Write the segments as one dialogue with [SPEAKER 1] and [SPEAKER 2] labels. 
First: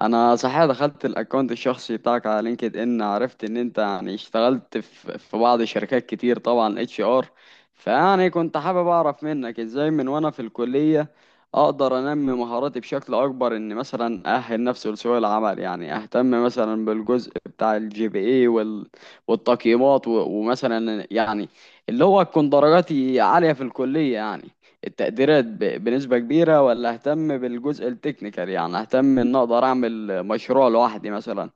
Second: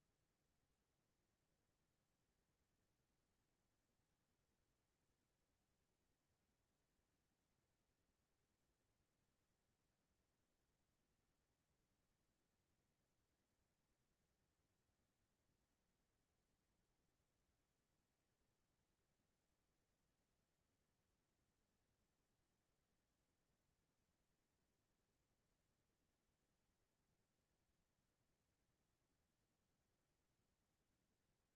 [SPEAKER 1] انا صحيح دخلت الاكونت الشخصي بتاعك على لينكد ان، عرفت ان انت يعني اشتغلت في بعض الشركات كتير، طبعا اتش ار. فيعني كنت حابب اعرف منك ازاي من وانا في الكلية اقدر انمي مهاراتي بشكل اكبر، ان مثلا اهل نفسي لسوق العمل. يعني اهتم مثلا بالجزء بتاع الجي بي اي والتقييمات ومثلا يعني اللي هو تكون درجاتي عالية في الكلية، يعني التقديرات بنسبة كبيرة، ولا اهتم بالجزء التكنيكال. يعني اهتم ان اقدر اعمل مشروع لوحدي مثلا،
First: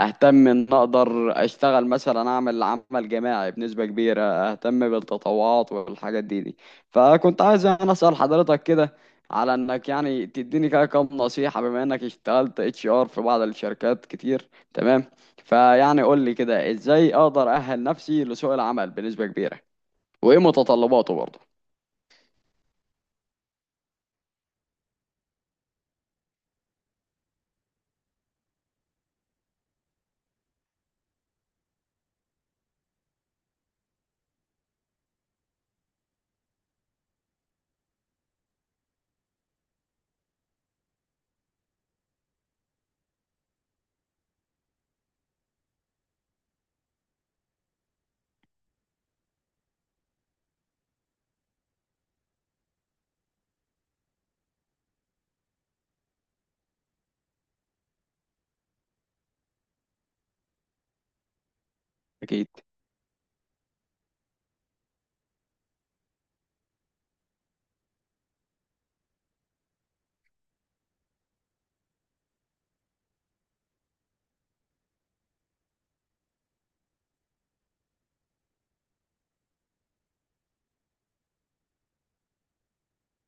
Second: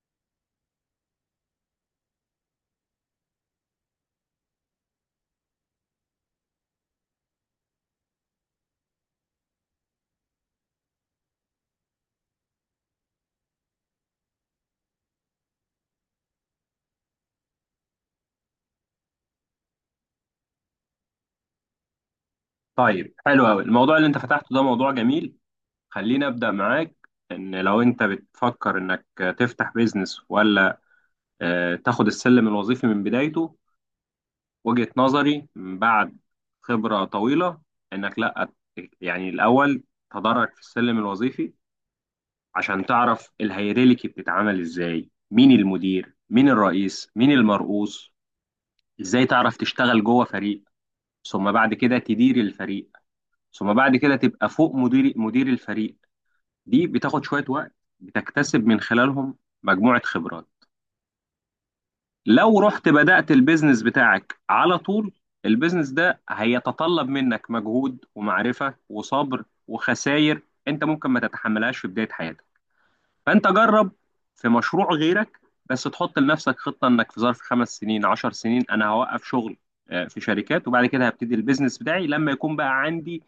[SPEAKER 1] اهتم ان اقدر اشتغل مثلا اعمل عمل جماعي بنسبة كبيرة، اهتم بالتطوعات والحاجات دي. فكنت عايز انا اسأل حضرتك كده على انك، يعني تديني كده كام نصيحة، بما انك اشتغلت اتش ار في بعض الشركات كتير. تمام. فيعني قول لي كده ازاي اقدر اأهل نفسي لسوق العمل بنسبة كبيرة، وايه متطلباته برضه.
[SPEAKER 2] طيب، حلو قوي. الموضوع اللي انت فتحته ده موضوع جميل. خليني ابدا معاك. ان لو انت بتفكر انك تفتح بيزنس، ولا تاخد السلم الوظيفي من بدايته، وجهة نظري من بعد خبرة طويلة انك لا، يعني الاول تدرج في السلم الوظيفي عشان تعرف الهيراركي بتتعمل ازاي، مين المدير مين الرئيس مين المرؤوس، ازاي تعرف تشتغل جوه فريق، ثم بعد كده تدير الفريق، ثم بعد كده تبقى فوق مدير مدير الفريق. دي بتاخد شوية وقت، بتكتسب من خلالهم مجموعة خبرات.
[SPEAKER 1] اكيد.
[SPEAKER 2] لو رحت بدأت البيزنس بتاعك على طول، البيزنس ده هيتطلب منك مجهود ومعرفة وصبر وخسائر، انت ممكن ما تتحملهاش في بداية حياتك. فانت جرب في مشروع غيرك، بس تحط لنفسك خطة انك في ظرف 5 سنين 10 سنين انا هوقف شغل في شركات، وبعد كده هبتدي البيزنس بتاعي لما يكون بقى عندي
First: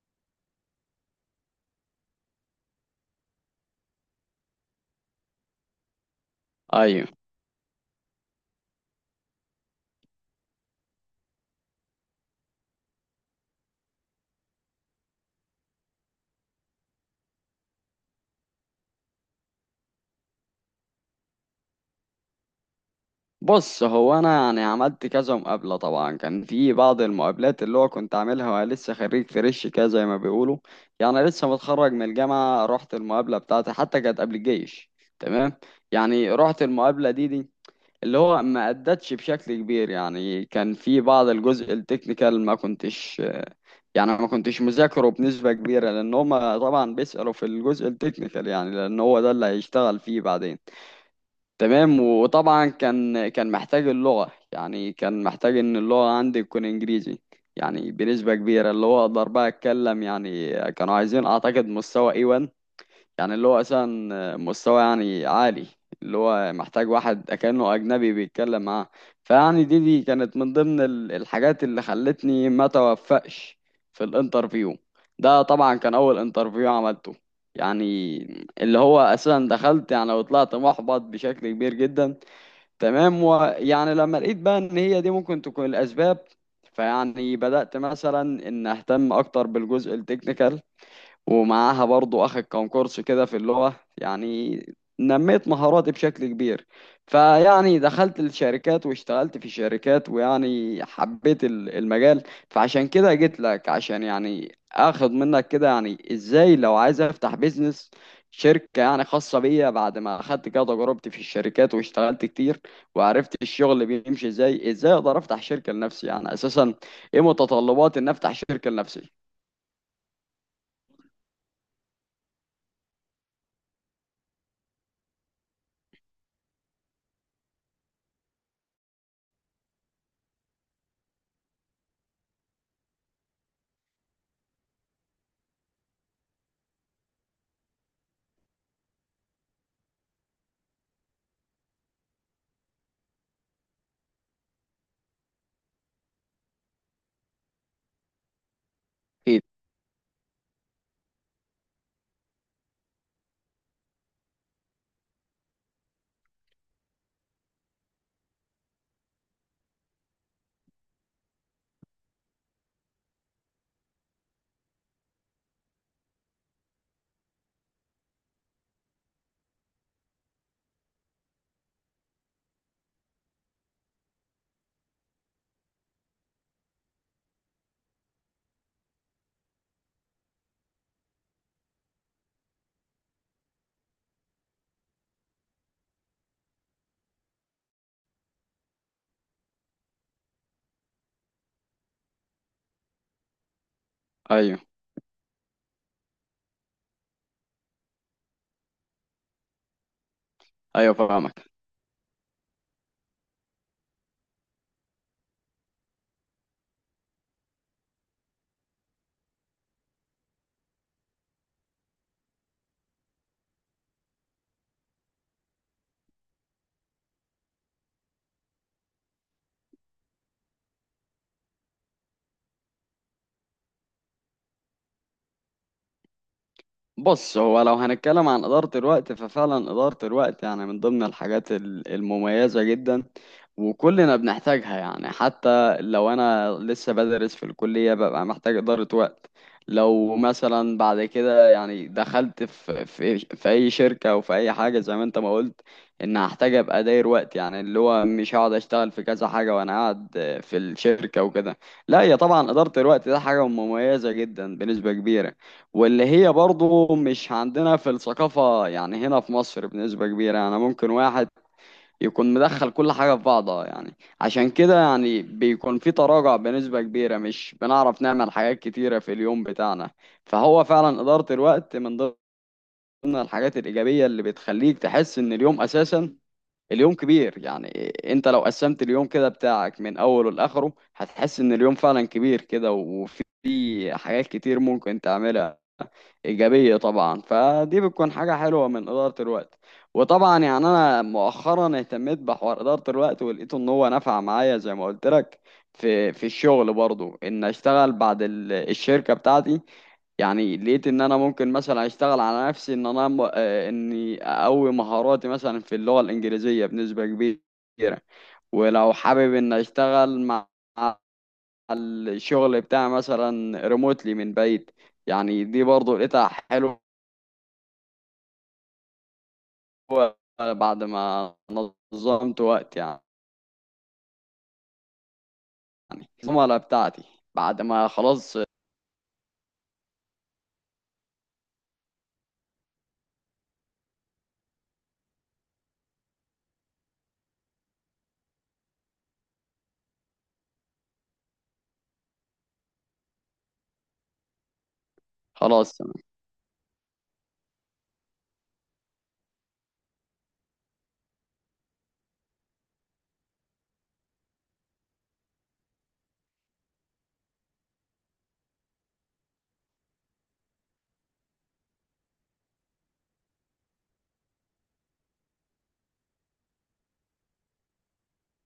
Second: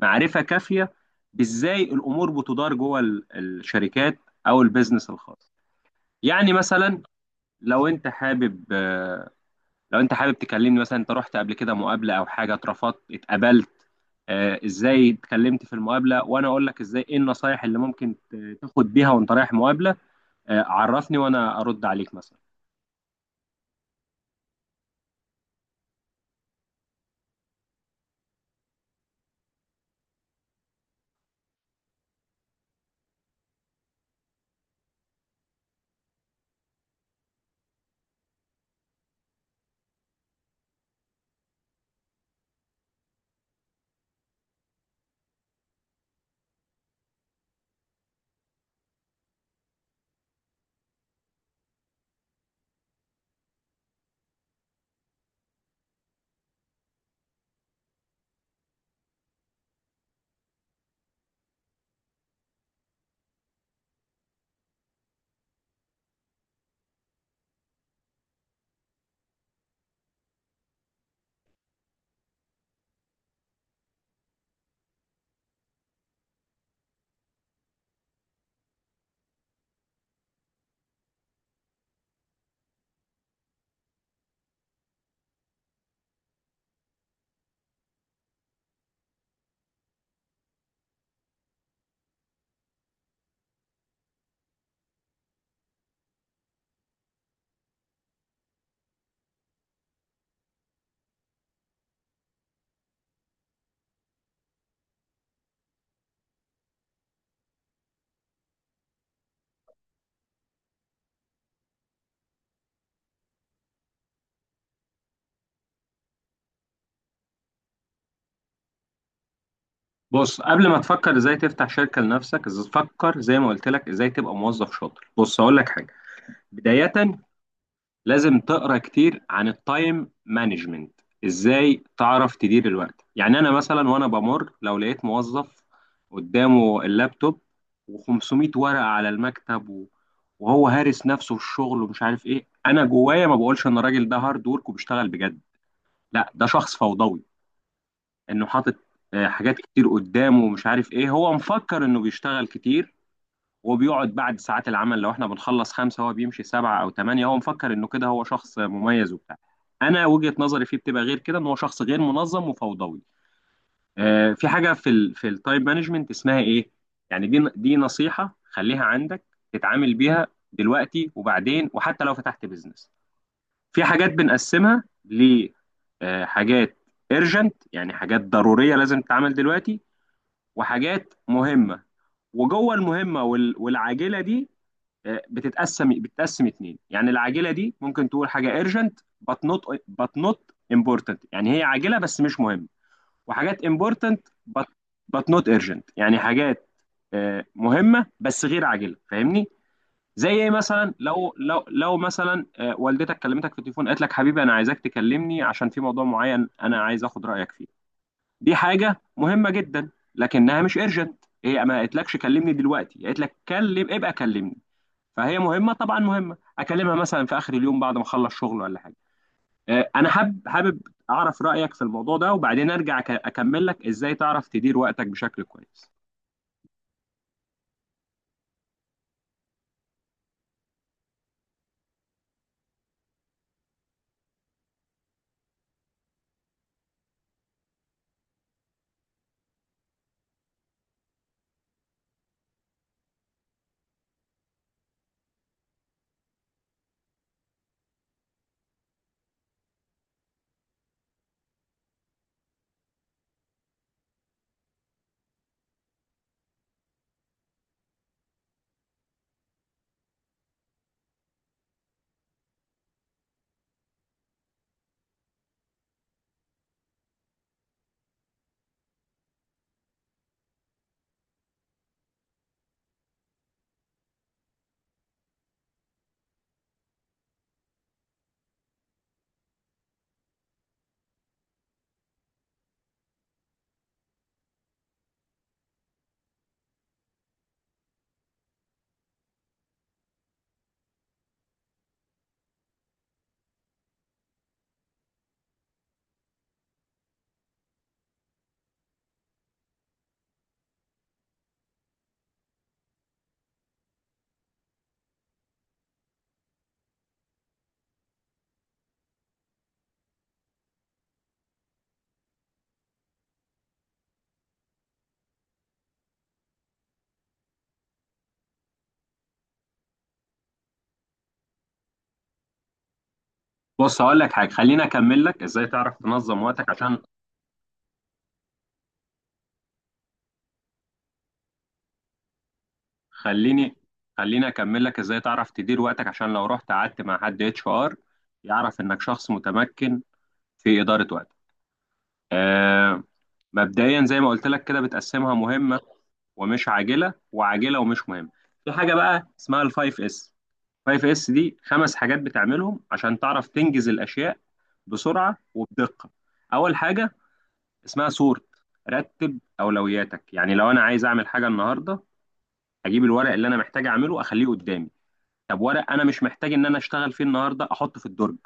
[SPEAKER 2] معرفة كافية بإزاي الأمور بتدار جوه الشركات أو البيزنس الخاص. يعني مثلا
[SPEAKER 1] ايوه.
[SPEAKER 2] لو أنت حابب لو أنت حابب تكلمني، مثلا أنت رحت قبل كده مقابلة أو حاجة، اترفضت اتقبلت إزاي اتكلمت في المقابلة، وأنا أقول لك إزاي، إيه النصايح اللي ممكن تاخد بيها وأنت رايح مقابلة. عرفني وأنا أرد عليك مثلا.
[SPEAKER 1] بص، هو انا يعني عملت كذا مقابله، طبعا كان في بعض المقابلات اللي هو كنت عاملها وانا لسه خريج فريش كده زي ما بيقولوا، يعني لسه متخرج من الجامعه. رحت المقابله بتاعتي، حتى كانت قبل الجيش. تمام. يعني رحت المقابله دي اللي هو ما ادتش بشكل كبير، يعني كان في بعض الجزء التكنيكال ما كنتش، يعني ما كنتش مذاكره بنسبه كبيره، لان هم طبعا بيسالوا في الجزء التكنيكال، يعني لان هو ده اللي هيشتغل فيه بعدين. تمام. وطبعا كان محتاج اللغة، يعني كان محتاج ان اللغة عندي تكون انجليزي يعني بنسبة كبيرة، اللي هو اقدر بقى اتكلم. يعني كانوا عايزين اعتقد مستوى A1، يعني اللي هو أصلا مستوى يعني عالي، اللي هو محتاج واحد كأنه أجنبي بيتكلم معاه. فيعني دي كانت من ضمن الحاجات اللي خلتني ما توفقش في الانترفيو. ده طبعا كان أول انترفيو عملته، يعني اللي هو أساسا دخلت يعني وطلعت محبط بشكل كبير جدا. تمام. ويعني لما لقيت بقى إن هي دي ممكن تكون الأسباب، فيعني بدأت مثلا إن أهتم أكتر بالجزء التكنيكال، ومعاها برضو اخد كام كورس كده في اللغة، يعني نميت مهاراتي بشكل كبير. فيعني دخلت الشركات واشتغلت في شركات، ويعني حبيت المجال. فعشان كده جيت لك عشان يعني اخد منك كده، يعني ازاي لو عايز افتح بيزنس، شركة يعني خاصة بيا، بعد ما اخدت كده تجربتي في الشركات واشتغلت كتير وعرفت الشغل بيمشي ازاي، ازاي اقدر افتح شركة لنفسي يعني اساسا، ايه متطلبات ان افتح شركة لنفسي.
[SPEAKER 2] بص، قبل ما تفكر ازاي تفتح شركة لنفسك، فكر زي ما قلت لك ازاي تبقى موظف شاطر. بص اقول لك حاجة، بداية لازم تقرا كتير عن التايم مانجمنت. ازاي تعرف تدير الوقت؟ يعني انا مثلا وانا بمر، لو لقيت موظف قدامه اللابتوب و500 ورقه على المكتب وهو هارس نفسه في الشغل ومش عارف ايه، انا جوايا ما بقولش ان الراجل ده هارد ورك وبيشتغل بجد. لا، ده شخص فوضوي، انه حاطط
[SPEAKER 1] اكيد.
[SPEAKER 2] حاجات كتير قدامه ومش عارف ايه. هو مفكر انه بيشتغل كتير، وبيقعد بعد ساعات العمل. لو احنا بنخلص خمسة هو بيمشي سبعة أو تمانية، هو مفكر إنه كده هو شخص مميز وبتاع. أنا وجهة نظري فيه بتبقى غير كده، إن هو شخص غير منظم وفوضوي. في حاجة في في التايم مانجمنت اسمها إيه؟ يعني دي نصيحة خليها عندك، تتعامل بيها دلوقتي وبعدين، وحتى لو فتحت بيزنس. في حاجات بنقسمها لحاجات ايرجنت، يعني حاجات ضرورية لازم تتعمل دلوقتي، وحاجات مهمة. وجوه المهمة والعاجلة دي بتتقسم اتنين. يعني العاجله دي ممكن تقول حاجه urgent but not but not important، يعني هي عاجله بس مش مهم. وحاجات important
[SPEAKER 1] ايوه.
[SPEAKER 2] but but not urgent، يعني حاجات مهمه بس غير عاجله، فاهمني؟ زي ايه مثلا؟
[SPEAKER 1] ايوه
[SPEAKER 2] لو
[SPEAKER 1] فاهمك.
[SPEAKER 2] لو مثلا والدتك كلمتك في التليفون، قالت لك حبيبي انا عايزاك تكلمني عشان في موضوع معين انا عايز اخد رايك فيه. دي حاجه مهمه جدا، لكنها مش urgent. هي ما قالتلكش كلمني دلوقتي، قالت لك كلم ابقى كلمني. فهي مهمه، طبعا مهمه، اكلمها مثلا في اخر اليوم بعد ما اخلص شغل ولا حاجه. انا حابب حابب اعرف رايك في الموضوع ده، وبعدين ارجع اكمل لك ازاي تعرف تدير وقتك بشكل كويس.
[SPEAKER 1] بص، هو لو هنتكلم عن إدارة الوقت، ففعلا إدارة الوقت يعني من ضمن الحاجات المميزة جدا، وكلنا بنحتاجها. يعني حتى لو أنا لسه بدرس في الكلية ببقى محتاج إدارة وقت. لو مثلا بعد كده يعني دخلت في أي شركة أو في أي حاجة، زي ما أنت ما قلت، إن هحتاج أبقى داير وقت، يعني اللي هو مش هقعد أشتغل في كذا حاجة وأنا قاعد في الشركة وكده. لا، هي طبعا إدارة الوقت ده حاجة مميزة جدا بنسبة كبيرة، واللي هي برضه مش عندنا في الثقافة، يعني هنا في مصر بنسبة كبيرة، يعني ممكن واحد يكون مدخل كل حاجة في بعضها يعني. عشان كده يعني بيكون في تراجع بنسبة كبيرة، مش بنعرف نعمل حاجات كتيرة في اليوم بتاعنا. فهو فعلا إدارة الوقت من ضمن الحاجات الإيجابية اللي بتخليك تحس إن اليوم أساسا اليوم كبير يعني. انت لو قسمت اليوم كده بتاعك من أوله لآخره هتحس إن اليوم فعلا كبير كده، وفي حاجات كتير ممكن تعملها، إيجابية طبعا. فدي بتكون حاجة حلوة من إدارة الوقت. وطبعا يعني أنا مؤخرا اهتميت بحوار إدارة الوقت ولقيته إن هو نفع معايا، زي ما قلت لك في الشغل برضو. إن أشتغل بعد الشركة بتاعتي يعني، لقيت إن أنا ممكن مثلا أشتغل على نفسي، إن أنا م- آه، إني أقوي مهاراتي مثلا في اللغة الإنجليزية بنسبة كبيرة، ولو حابب إن أشتغل مع مع الشغل بتاعي مثلا ريموتلي من بعيد. يعني دي برضو لقيتها حلوة، هو بعد ما نظمت وقت يعني.
[SPEAKER 2] بص هقول لك حاجه، خليني اكمل لك ازاي تعرف تنظم
[SPEAKER 1] الزملاء
[SPEAKER 2] وقتك. عشان
[SPEAKER 1] بتاعتي بعد ما خلاص.
[SPEAKER 2] خليني خليني اكمل لك ازاي تعرف تدير وقتك عشان لو رحت قعدت مع حد اتش ار يعرف انك شخص متمكن في اداره وقتك. آه، مبدئيا زي ما قلت لك كده بتقسمها
[SPEAKER 1] خلاص.
[SPEAKER 2] مهمه
[SPEAKER 1] تمام.
[SPEAKER 2] ومش عاجله، وعاجله ومش مهمه. في حاجه بقى اسمها الفايف اس. الفايف اس دي خمس حاجات بتعملهم عشان تعرف تنجز الاشياء بسرعه وبدقه. اول حاجه اسمها سورت، رتب اولوياتك. يعني لو انا عايز اعمل حاجه النهارده، اجيب الورق اللي انا محتاج اعمله اخليه قدامي. طب ورق انا مش محتاج ان انا اشتغل فيه النهارده، احطه في الدرج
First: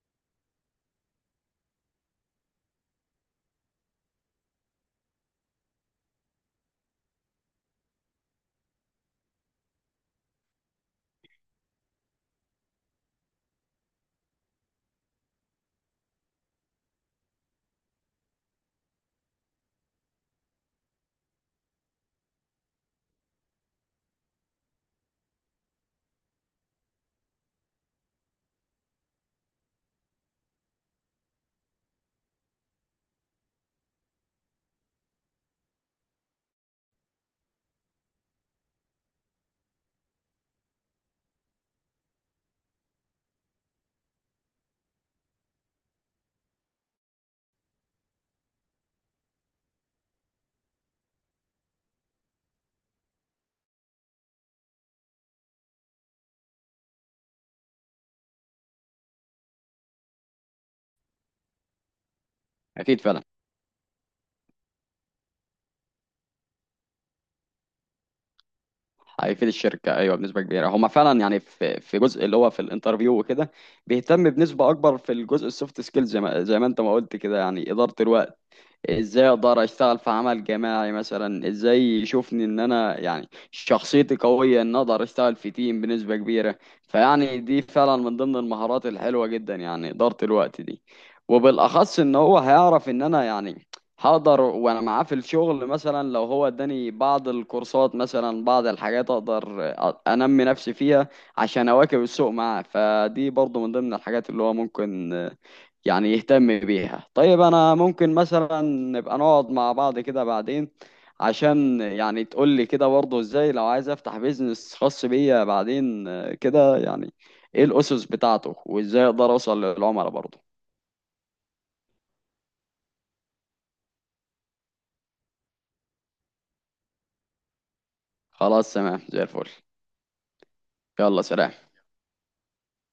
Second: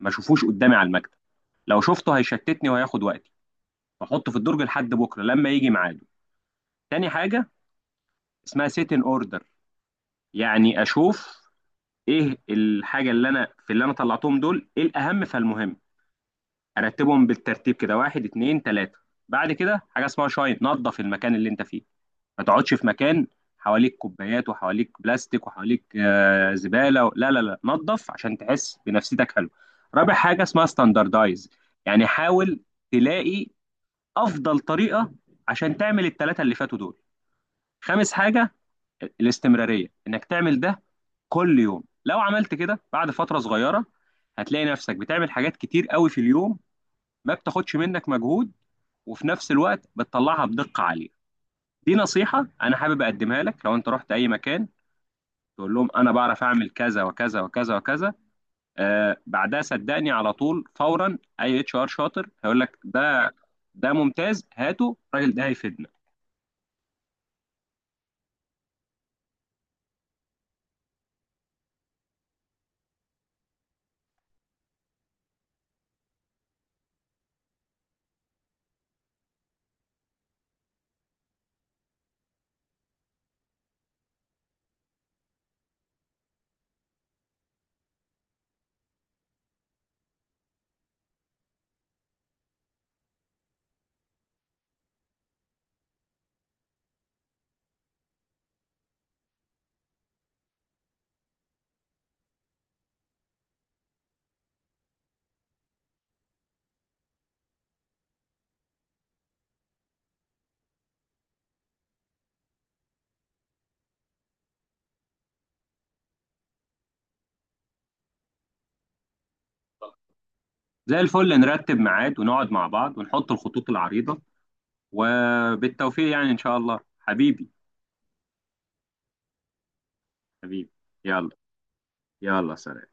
[SPEAKER 2] ما اشوفوش قدامي على المكتب. لو شفته هيشتتني وهياخد وقتي، احطه في الدرج لحد بكره لما يجي ميعاده. تاني حاجه اسمها سيت ان اوردر، يعني اشوف ايه الحاجه اللي انا في، اللي انا طلعتهم دول ايه الاهم فالمهم. ارتبهم بالترتيب كده، واحد اتنين تلاته. بعد كده حاجه اسمها شاين، نظف المكان اللي انت فيه. ما تقعدش في مكان حواليك كوبايات وحواليك بلاستيك وحواليك زباله لا لا لا، نظف عشان تحس بنفسيتك حلو. رابع حاجه اسمها ستاندردايز، يعني حاول تلاقي افضل طريقه عشان تعمل التلاته اللي فاتوا دول. خامس حاجه الاستمرارية، انك تعمل ده كل يوم. لو عملت كده بعد فترة صغيرة هتلاقي نفسك بتعمل حاجات كتير قوي في اليوم، ما بتاخدش منك مجهود، وفي نفس الوقت بتطلعها بدقة عالية. دي نصيحة انا حابب اقدمها لك. لو انت رحت اي مكان تقول لهم انا بعرف اعمل كذا وكذا وكذا وكذا، بعدها صدقني على طول فورا اي اتش ار شاطر هيقول لك
[SPEAKER 1] اكيد فعلا.
[SPEAKER 2] ده ممتاز، هاته الراجل ده هيفيدنا.
[SPEAKER 1] هيفيد الشركه، ايوه بنسبه كبيره. هما فعلا يعني في جزء اللي هو في الانترفيو وكده بيهتم بنسبه اكبر في الجزء السوفت سكيلز، زي ما انت ما قلت كده، يعني اداره الوقت، ازاي اقدر اشتغل في عمل جماعي مثلا، ازاي يشوفني ان انا يعني شخصيتي قوية ان اقدر اشتغل في تيم بنسبة كبيرة. فيعني دي فعلا من ضمن المهارات الحلوة جدا، يعني إدارة الوقت دي. وبالاخص ان هو هيعرف ان انا يعني هقدر وانا معاه في الشغل، مثلا لو هو اداني بعض الكورسات مثلا، بعض الحاجات اقدر انمي نفسي فيها عشان اواكب السوق معاه. فدي برضو من ضمن الحاجات اللي هو ممكن يعني يهتم بيها. طيب انا ممكن مثلا نبقى نقعد مع بعض كده بعدين، عشان يعني تقول لي كده برضه ازاي لو عايز افتح بيزنس خاص بيا بعدين، كده يعني ايه الاسس بتاعته وازاي اقدر اوصل للعملاء برضه.
[SPEAKER 2] زي الفل، نرتب ميعاد ونقعد مع بعض ونحط الخطوط العريضة، وبالتوفيق يعني، إن شاء الله حبيبي.
[SPEAKER 1] خلاص تمام، زي الفل.
[SPEAKER 2] حبيبي،
[SPEAKER 1] يلا
[SPEAKER 2] يلا،
[SPEAKER 1] سلام.
[SPEAKER 2] يلا سلام.